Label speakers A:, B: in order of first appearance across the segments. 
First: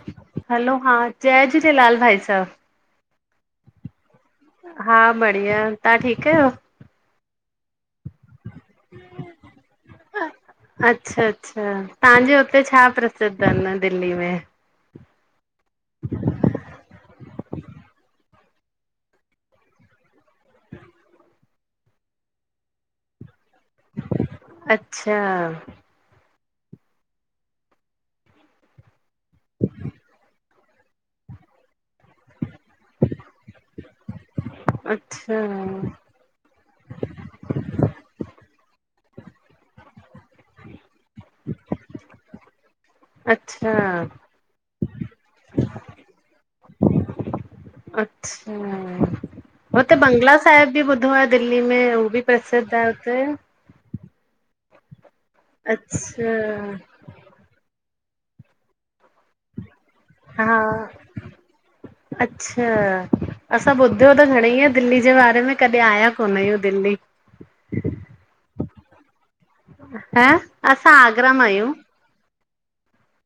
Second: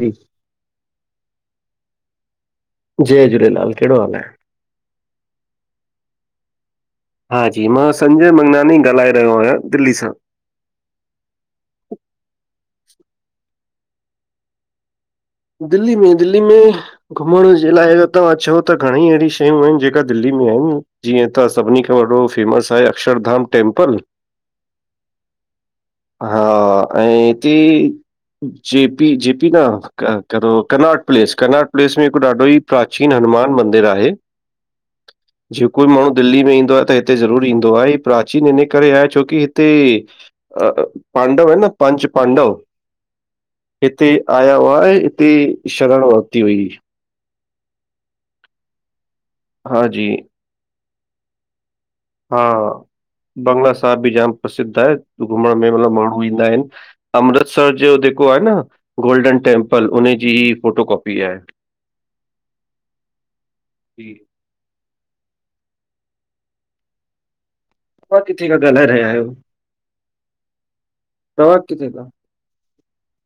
A: जी
B: hello हा जय झूलेलाल भाई साहिब।
A: जय झूलेलाल, केहड़ो हाल आहे?
B: हा बढ़िया तां ठीक आयो?
A: हा जी मां संजय मंगनानी ॻाल्हाए रह्यो आईंयां दिल्ली सां।
B: अच्छा अच्छा तांजे हुते छा प्रसिद्ध आहिन दिल्ली में?
A: दिल्ली में दिल्ली में। घुमण जे लाइ तां चओ त घणेई अहिड़ी शयूं आहिन जेका दिल्ली में आहिन। जीअं त सभनी खां वॾो फेमस आहे अक्षरधाम टेंंपल।
B: अच्छा।
A: हा ऐं ती। जेपी जेपी न को कन्नाॾ प्लेस कन्नाॾ प्लेस में हिकु ॾाढो ई। प्राचीन हनुमान मंदिर आहे
B: अच्छा
A: जेको माण्हू। दिल्ली में ईंदो आ त हिते ज़रूर ईंदो आहे ह प्राचीन हिनै करे आ छोकी हिते। अ पांडव है न पंच पांडव।
B: अच्छा।
A: हिते आया हुआ, इते शरण वरती हुअईं।
B: अच्छा, हू
A: हा
B: त
A: जी
B: बंगला साहिब बि ॿुधो आहे दिल्ली में हू त
A: हा
B: सरदार थियो।
A: बंगला बि जाम प्रसिद्ध आहे। घुमण में मतलबु माण्हू
B: अच्छा
A: ईंदा आहिनि। [unintelligible] अमृतसर जो जेको आहे न, गोल्डन टेम्पल, उन्हें जी
B: हा
A: फोटो कॉपी आहे। हीउ
B: भइया, दिल्ली जे बारे में, कॾहिं आया कोन आहियूं, दिल्ली।
A: पां किथे गॾंना रया आहियूं [unintelligible]
B: हं, असां आगरा मां आहियूं।
A: किथे खां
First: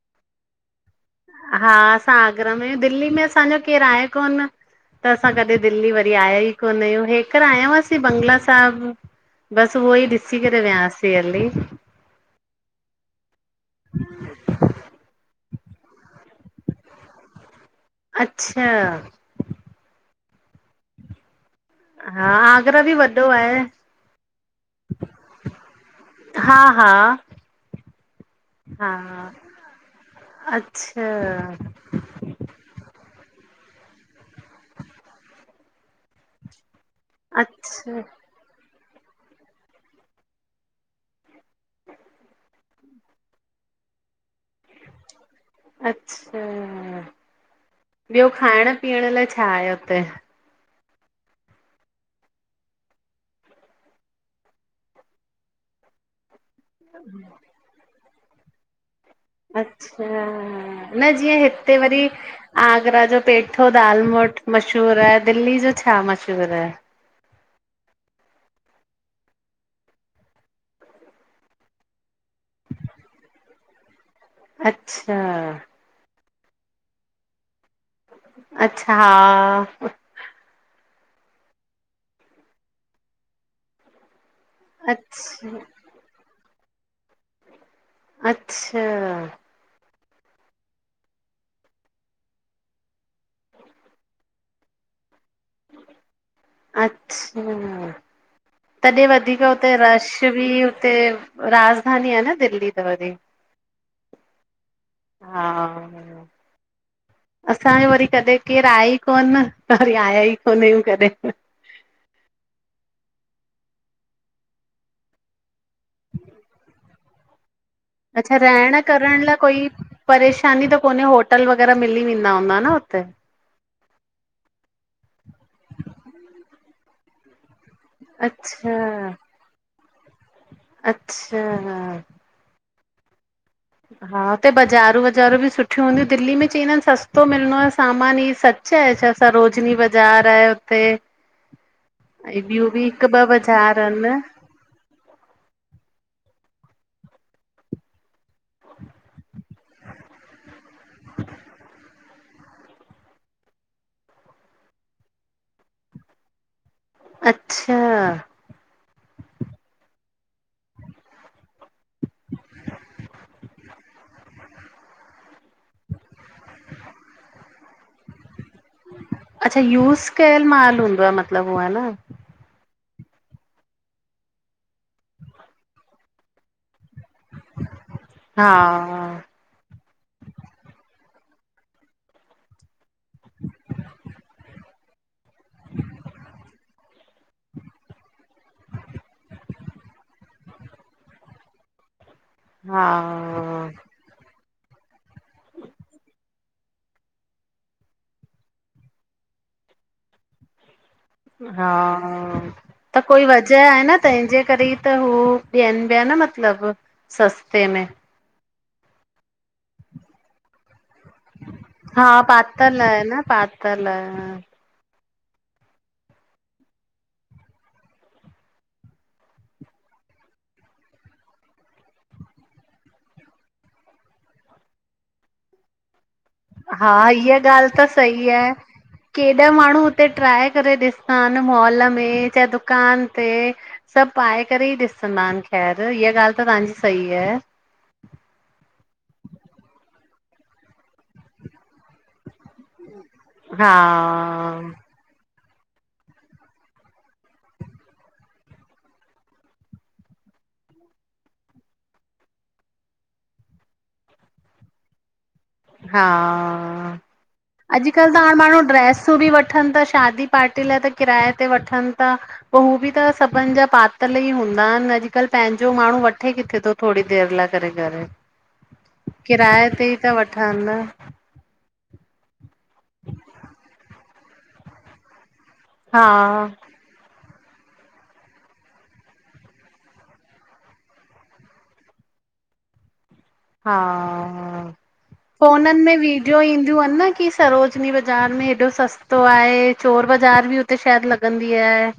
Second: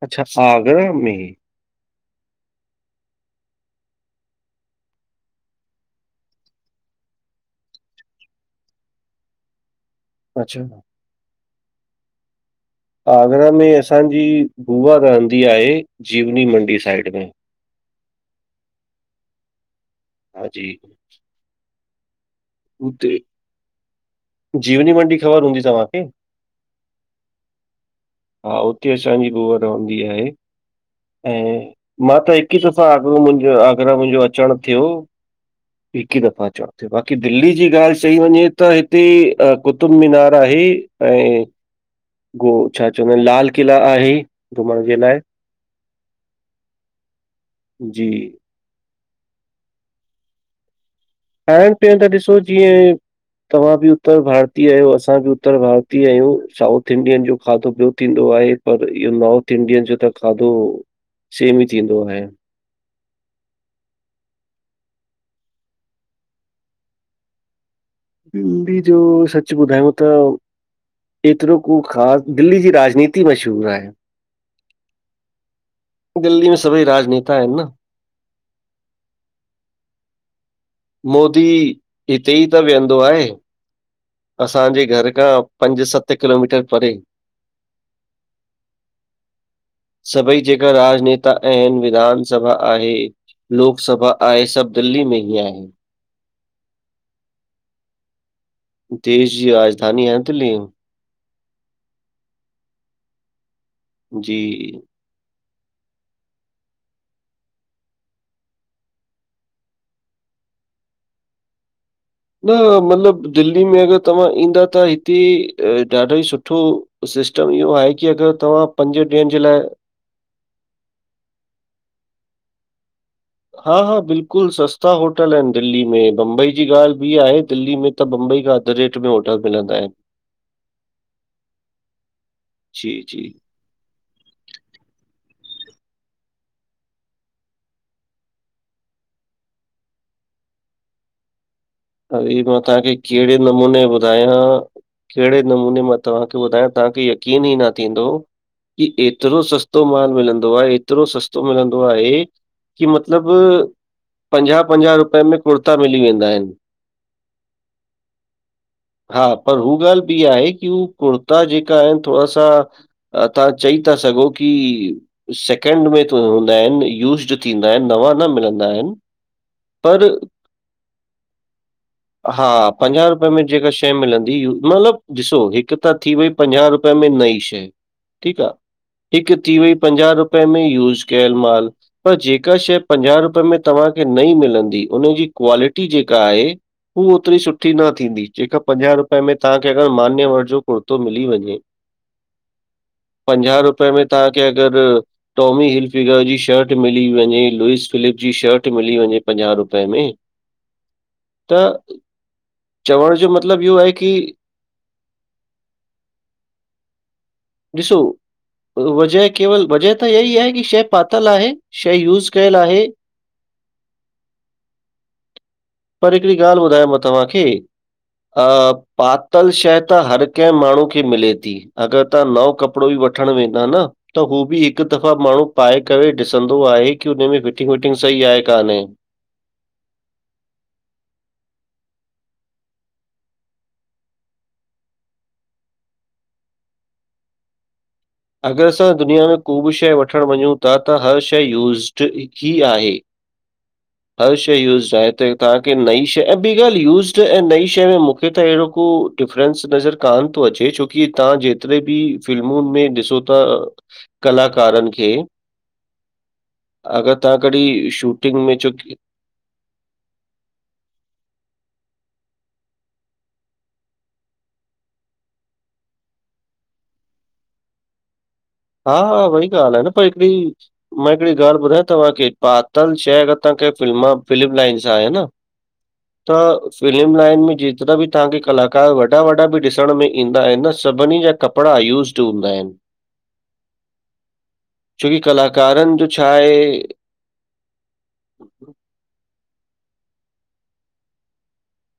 A: अच्छा, सां आगरा में ही। [unintelligible]
B: हा असां आगरा में आहियूं, दिल्ली में असांजो केरु आहे कोन। त असां कॾहिं दिल्ली वरी आया ई कोन आहियूं। हेकर आया हुआसीं बंगला साहिबु बसि, उहो ई ॾिसी करे
A: अच्छा
B: वियासीं हली।
A: आगरा में असांजी, बुआ रहंदी आहे। जीवनी मंडी साइड में।
B: अच्छा।
A: हा जी।
B: हा, आगरा बि
A: हुते
B: वॾो आहे।
A: जीवनी मंडी ख़बर हूंदी तव्हांखे?
B: हा, हा।
A: हा उते असांजी बुआ रहंदी आहे।
B: अच्छा
A: ऐं मां त हिकु हिकु ई दफ़ा आगरो मुंहिंजो आगरा मुंहिंजो अचणु थियो। हिकु ई दफ़ा अचणु थियो बस। की दिल्ली जी ॻाल्हि
B: अच्छा
A: चई वञे त हिते, कुतुब मीनार आहे ऐं गो छा चवंदा आहिनि? लाल किला आहे। घुमण जे लाइ।
B: अच्छा,
A: जी
B: ॿियो खाइण पीअण लाइ छा आहे हुते?
A: खाइण- पीअण जो ॾिसो जीअं तव्हां बि त भारतीय आहियो। असां बि त भारती आहियूं। साउथ इंडियन जो खाधो ॿियो थींदो आहे। पर इहो नॉर्थ इंडियन जो
B: अच्छा
A: त खाधो,
B: न जीअं
A: सेम ई
B: हिते वरी
A: थींदो आहे।
B: आगरा जो पेठो, दालमोट मशहूरु आहे। दिल्ली जो छा मशहूरु आहे?
A: निं डी जो सच ॿुधायांव त [unintelligible] एतिरो को ख़ासि, दिल्ली जी राजनीति मशहूर आहे।
B: अच्छा।
A: दिल्लीअ सभई राजनेता आहिनि न।
B: अच्छा।
A: मोदी, हिते ई त विहंदो आहे। असांजे घर खां
B: अच्छा
A: पंज-सत, किलोमीटर परे।
B: अच्छा।
A: सभई जेका राजनेता आहिनि, विधान सभा आहे। लोक सभा आहे। सभु दिल्ली में ई आ आहे।
B: अच्छा। तॾहिं
A: देश
B: वधीक
A: जी
B: हुते रश
A: राजधानी आहे
B: बि,
A: दिल्ली
B: हुते राजधानी आहे न दिल्ली त वरी।
A: जी।
B: हा। असांजो वरी कॾहिं केरु आये ई कोन न, त वरी आया ई कोन आहियूं कॾहिं।
A: न मतिलब दिल्ली में अगरि तव्हां ईंदा त हिते, ॾाढो ई सुठो सिस्टम इहो आहे की
B: अच्छा
A: अगर तव्हां
B: रहण
A: पंज
B: करण
A: ॾींहंन जे लाइ
B: कोई परेशानी त कोन्हे, होटल वग़ैरह त मिली वेंदा हूंदा न हुते?
A: हा- हा बिल्कुलु, सस्ता होटल आहिन दिल्ली में, बम्बई जी ॻाल्हि बि आहे। दिल्ली में त बम्बई खां अधु
B: अच्छा
A: रेट में होटल मिलंदा आहिन।
B: अच्छा!
A: जी- जी
B: हा हुते बज़ारूं वज़ारूं बि सुठियूं हूंदियूं, दिल्ली में चईंदा आहिन सस्तो मिलंदो आहे सामान ई स छा ए, छा हे असां सरोजनी बाज़ार आहे उते।
A: अङे मां तव्हांखे कहिड़े नमूने
B: आहिनि
A: ॿुधायां कहिड़े नमूने मां तव्हांखे ॿुधायां, तव्हांखे यकीन ई न थींदो कि एतिरो सस्तो माल मिलंदो आ, एतिरो सस्तो मिलंदो आहे कि मतिलब पंजाह पंजाहु रुपए में कुर्ता मिली वेंदा आहिन।
B: अच्छा
A: हा पर हू ॻाल्हि ॿी आहे कि हू कुर्ता जेका आहिन, थोङा सा तां चई सघो कि सेकड में हूंदा आहिन, यूज़ड थींदा आहिन, नवा न मिलंदा आहिनि,
B: अच्छा
A: पर
B: यूस कयल माल हूंदो आहे मतलबु उ आ न।
A: हा पंजाहु रुपे में जेका शै मिलंदी मतिलबु ॾिसो, हिकु त थी वई पंजाह रुपे में नई शै ठीकु आ,
B: हा
A: हिकु थी वई पंजाह रुपए में यूज़ कयल माल। पर जेका शै पंजाहु रुपये में तहांखे नई मिलंदी उनजी क्वालिटी जेका आहे हू ओतिरी सुठी न थींदी, जेका पंजाह रुपए में तहांखे अगर मान्यवर जो कुर्तो मिली वंञे
B: [inaudible] हा
A: पंजाहु रुपए में तवहांखे अगर टॉमी हिलफिगर जी शर्ट मिली वंञे, लूइस फिलिप जी शर्ट मिली वंञे पंजाहु रुपए में त
B: हा त
A: चवण
B: कोई
A: जो मतिलबु
B: वजह
A: इहो
B: आहे न
A: की
B: तंहिंजे करे त हू ॾियनि ॿिया न मतिलबु सस्ते में।
A: ॾिसो वजह केवल, वजह त इ ई आहे कि शै पातल आहे, शै यूज़ कयल आहे।
B: प [unintelligible] तला [inaudible]
A: पर हिकिड़ी ॻाल्हि ॿुधायां मां तव्हांखे पातल शै त हर कंहं माण्हू खे मिले थी। अगर तां नओं कपड़ो बि वठण वेंदा न त हू बि हिकु दफ़ा माण्हू पाए करे ॾिसंदो
B: हा
A: आहे कि हुन
B: इहा
A: में फिटिंग
B: ॻाल्हि त
A: विटिंग सही आहे कान्हे।
B: केॾा माण्हू हुते ट्राए करे ॾिसंदा आहिन, मॉल में चाहे दुकान ते। सब पाए करे ई ॾिसंदा आहिन ख़ैर, इहा ॻाल्हि त तांजी सही आहे।
A: अगर असां दुनिया में को बि शै वठण वंञू था त हर शै यूज़ड ईआहे,
B: हा
A: हर शइ यूज़ आहे त तव्हांखे नईं शै, ऐं ॿी ॻाल्हि यूज़ड ऐं नई शै में मूंखे त अहिड़ो को डिफरेंस नज़र कोन थो अचे, छोकि तहां जेतिरे बि फिल्मुनि में ॾिस छो त कलाकारनि खे
B: हा,
A: अगरि तव्हां कॾहिं
B: अॼुकल्ह त हाणे
A: शूटिंग में
B: माण्हू
A: छो की
B: ड्रेसूं बि वठनि ता शादी पार्टी लाए त किराए ते वठनि ता। पो हू बि त सभिन जा पातल ई हूंदा आहिन, अॼुकल्ह पंहिंजो माण्हू वठे किथे थो। थोड़ी देर लाइ करे- करे।
A: हा- हा, वई
B: किराए
A: ॻाल्हि आहे न,
B: ते ई
A: पर
B: था
A: हिकिड़ी
B: वठनि
A: हिकड़ी ॻाल्हि ॿुधायां तव्हांखे, पातल शइ अगरि तांखे फ्म फिल्म लाइन सां आहे न
B: हा
A: त फ़िल्म लाइन में जेतिरा बि तांखे कलाकार वॾा वॾा बि ॾिसण में ईंदा आहिनि न सभिनी जा कपिड़ा यूज़ हूंदा आहिनि।
B: हा,
A: छोकी
B: फोननि में
A: कलाकारनि जो छा
B: विडियो
A: आहे
B: ईंदियूं अनि न की सरोजनी बाज़ारि में हेॾो सस्तो आहे, चोर बाज़ार बि हुते शायदि लॻंदी आहे।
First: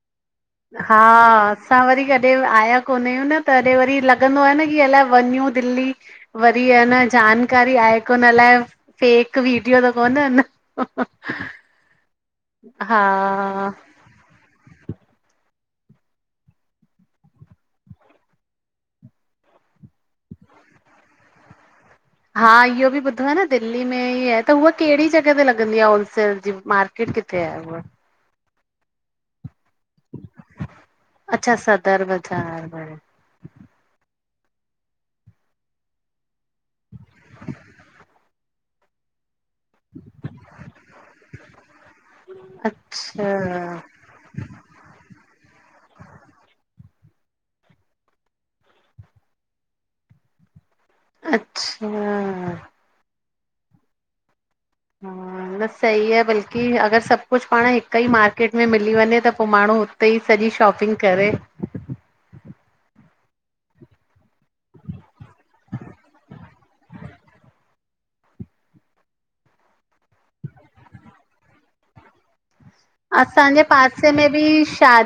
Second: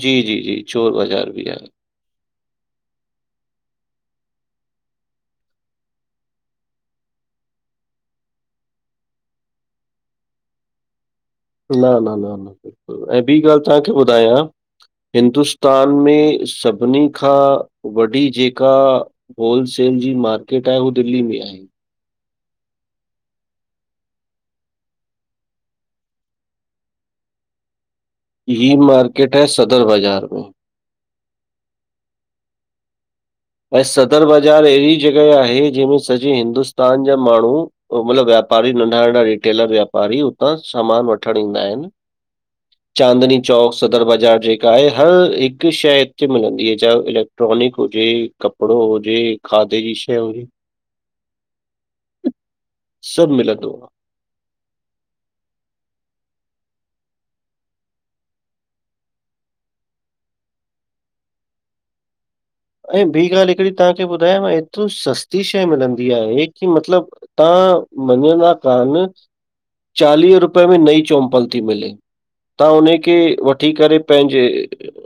A: जी जी जी। चोर
B: हा,
A: बाज़ार बि आहे।
B: असां वरी कॾ ॿियो आया कोन आहियूं न, तॾहिं वरी लॻंदो आ न की अलाए वञू दिल्ली। वरी आ न, जानकारी आहे कोन अलाइ, फेक वीडियो त कोने न।
A: न न न
B: हा
A: न, ऐं ॿी ॻाल्हि तांखे ॿुधायां। हिंदुस्तान में सभिनी खां वॾी जेका होलसेल जी मार्केट आहे हू दिल्ली में आहे।
B: हा, इहो बि ॿुधो आ न दिल्ली में ई आहे, त उहो कहिड़ी जॻह ते लॻंदी आ होलसेल जी मार्केट। [unintelligible] कथे आहे हूअ?
A: ही मार्केट आहे सदर बाज़ार में।
B: अच्छा, सदर बज़ार में।
A: ऐं सदर बाज़ारि अहिड़ी जॻहि आहे जंहिंमें सॼे हिंदुस्तान जा माण्हूं मतिलबु व्यापारी, नंढा नंढा रिटेलर वापारी उतां सामान वठण ईंदा आहिनि। चांदनी चौक
B: अच्छा
A: सदर बाज़ार जे हर, हिक शइ हिते मिलंदी आहे चाहे इलेक्ट्रॉनिक हुजे कपड़ो हुजे, खाधे जी शइयू
B: अच्छा।
A: सभु मिलंदो आ।
B: हा। न सही आ, बल्कि अगर सभु कुछु पाण हिक ई मार्केट में मिली वञे त पोइ माण्हूं त ई सॼी शॉपिंग करे।
A: ऐं बी ॻाल्हि हिकड़ी तांखे ॿुधायांव, ऐतिरो सस्ती शइ मिलंदी आहे, कि मतिलब तां मञंदा कान चालीहें रुपए में नई चौंम्पल ती मिले, तां उन खे वठी करे पंहिंजे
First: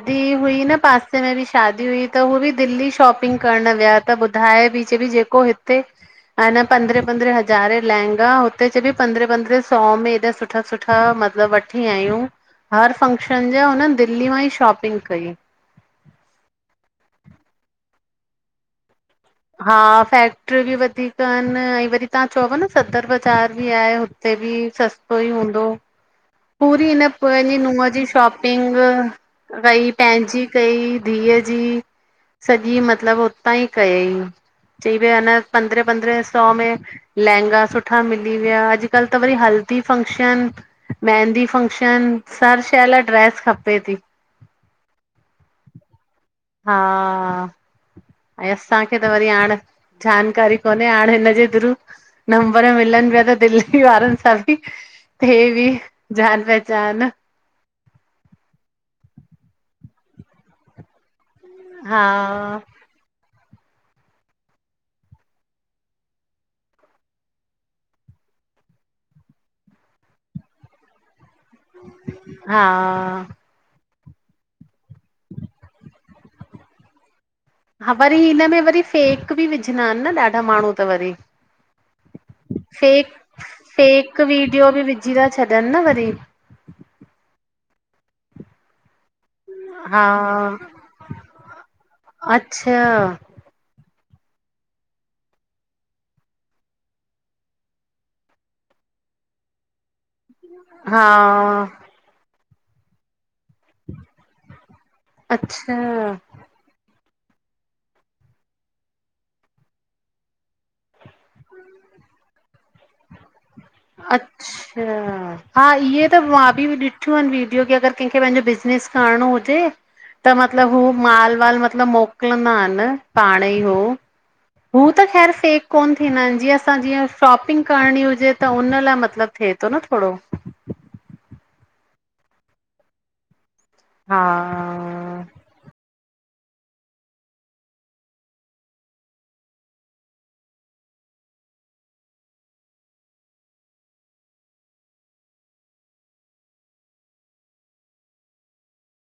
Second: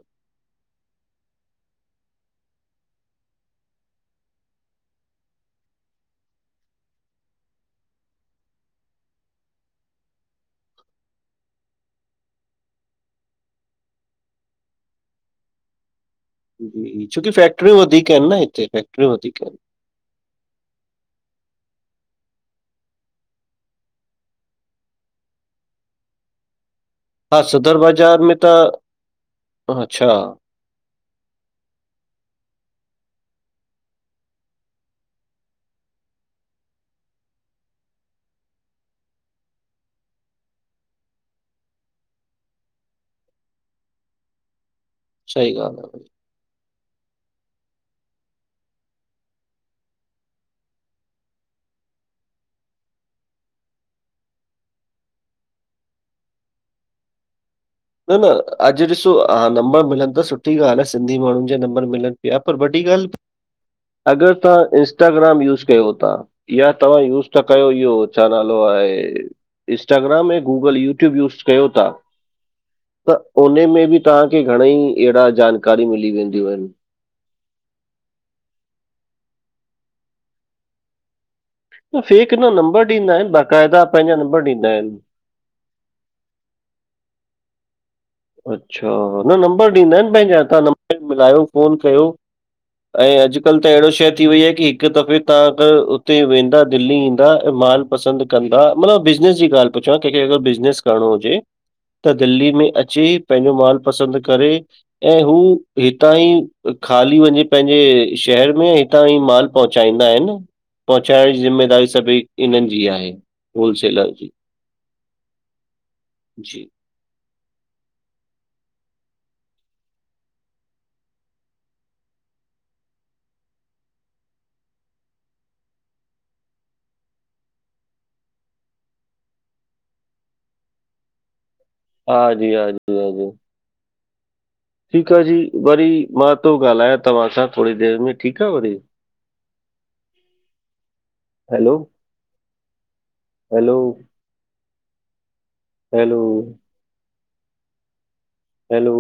B: थी हुई न पासे में बि शादी हुई त हू बि दिल्ली शॉपिंग करण विया त ॿुधाए पई चए बि जे पो हिते? त हिन पंदरहें पंदरहें हज़ारें लहंगा, हुते चए पई पंद्रहें पंद्रहें सौ में हेॾा सुठा सुठा सुठा मतिलब वठी आयूं, हर फंक्शन जा हुन दिल्ली मां ई शॉपिंग कई।
A: जी जी, छोकी फैक्टरीूंय वधीक इन न हिते, फैक्टरीूंय वधीक इन।
B: हा, फैक्ट्रियूं बि वधीक अनि, ऐं वरी तां चओ प्या न सदर बाज़ार बि आहे। हुते बि सस्तो ई हूंदो। पूरी हिन
A: हा,
B: पंजी
A: सदर
B: नुंहं जी
A: बाज़ार में त
B: शॉपिंग कराई,
A: अच्छा,
B: पंहिंजी। कई धीअ जी, सॼी मतिलब उतां ई कयईं। चई विया न पंद्रहें पंद्रहें सौ में लहंगा सुठा मिली विया, अॼकल् त वरी हल्दी फंक्शन मेंहदी फ़ंक्शन, हर शइ लाइ ड्रैस खपे ती।
A: सही ॻाल्हि आ।
B: हा आऐं असांखे त वरी हाणे जानकारी कोन्हे हाणे हिनजे थ्रू। नंबर मिलन पिया त दिल्ली वारन सां बि। हे बि जान पहचान।
A: न न अॼु ॾिसो हा नंबर मिलन्दस थ सुठ। सुठी ॻाल्ह आ सिंधी माण्हुन जा नंबर
B: हा
A: मिलन प्या पर वॾी ॻाल्ह। अगर तां इंस्टाग्राम यूज़ कयो था। इहा तव्हां यूज़ त कयो इहो छा नालो आहे? इस्टाग्राम ऐं गूगल यूट्यूब यूज़। कयो था,
B: हा।
A: त उन में बि तांखे घणेई एहड़ा जानकारी मिली वेंदियूं आहिन।
B: हा वरी हिनमें वरी फेक बि विझंदा आहिन न ॾाढा माण्हू त वरी।
A: त फेक न नंबर ॾींदा
B: फेक
A: आहिनि, बाक़ाइदा पंहिंजा
B: फेक
A: नंबर ॾींदा
B: वीडियो बि
A: आहिनि।
B: विझी था छॾन न वरी।
A: अच्छा हून नंम्। नंबर
B: हा
A: दिइंदाइन पंहिंजा ता नंबर मिलायो फोन कयो
B: अच्छा
A: अंए अजयो। अॼकल् त अहिड़ो शइ थी वई आ की हिक दफ़े तां अगर हुते वेंदा दिल्ली ईंदा ऐं माल। पसंद कंदा मतलब बिज़नस जी ॻाल तो चवां केंखे अग़र बिज़नेस
B: हा
A: करणो हुजे त दिल्ली में अ। अचे पंहिंजो माल पसंद करे ऐं हू
B: अच्छा
A: हितां ई। खाली वञी पंहिंजे शहर में हितां ई माल पहुचाईंदा आहिन। पहुचाइ जी ज़िमेदारी सभई इन्हन जी आहे। होलसेलर जी।
B: अच्छा, हा इहे त मां बि
A: जी,
B: दि। सुठियूं आहिन वीडियो की अगर कंहिंखे पंहिंजो बिज़नेस करणो हुजे। त मतलब हू माल वाल मतलब मोकलंदा आहिन पाण ई उ। हू त ख़ैर फेक कोन्ह थींदा आहिन जीअं असां जीअं शॉपिंग करणी हुजे। त उन लाइ मतलब थिए तो न थोड़ो।
A: हां जी हां जी लोग हो।
B: हा।
A: ठीक़ आ जी। वरी मां तो ॻाल्हायां तव्हां सां थोरी देर में ठीक आ वरी।
B: [inaudible]
A: Hello, hello hello. हैलो।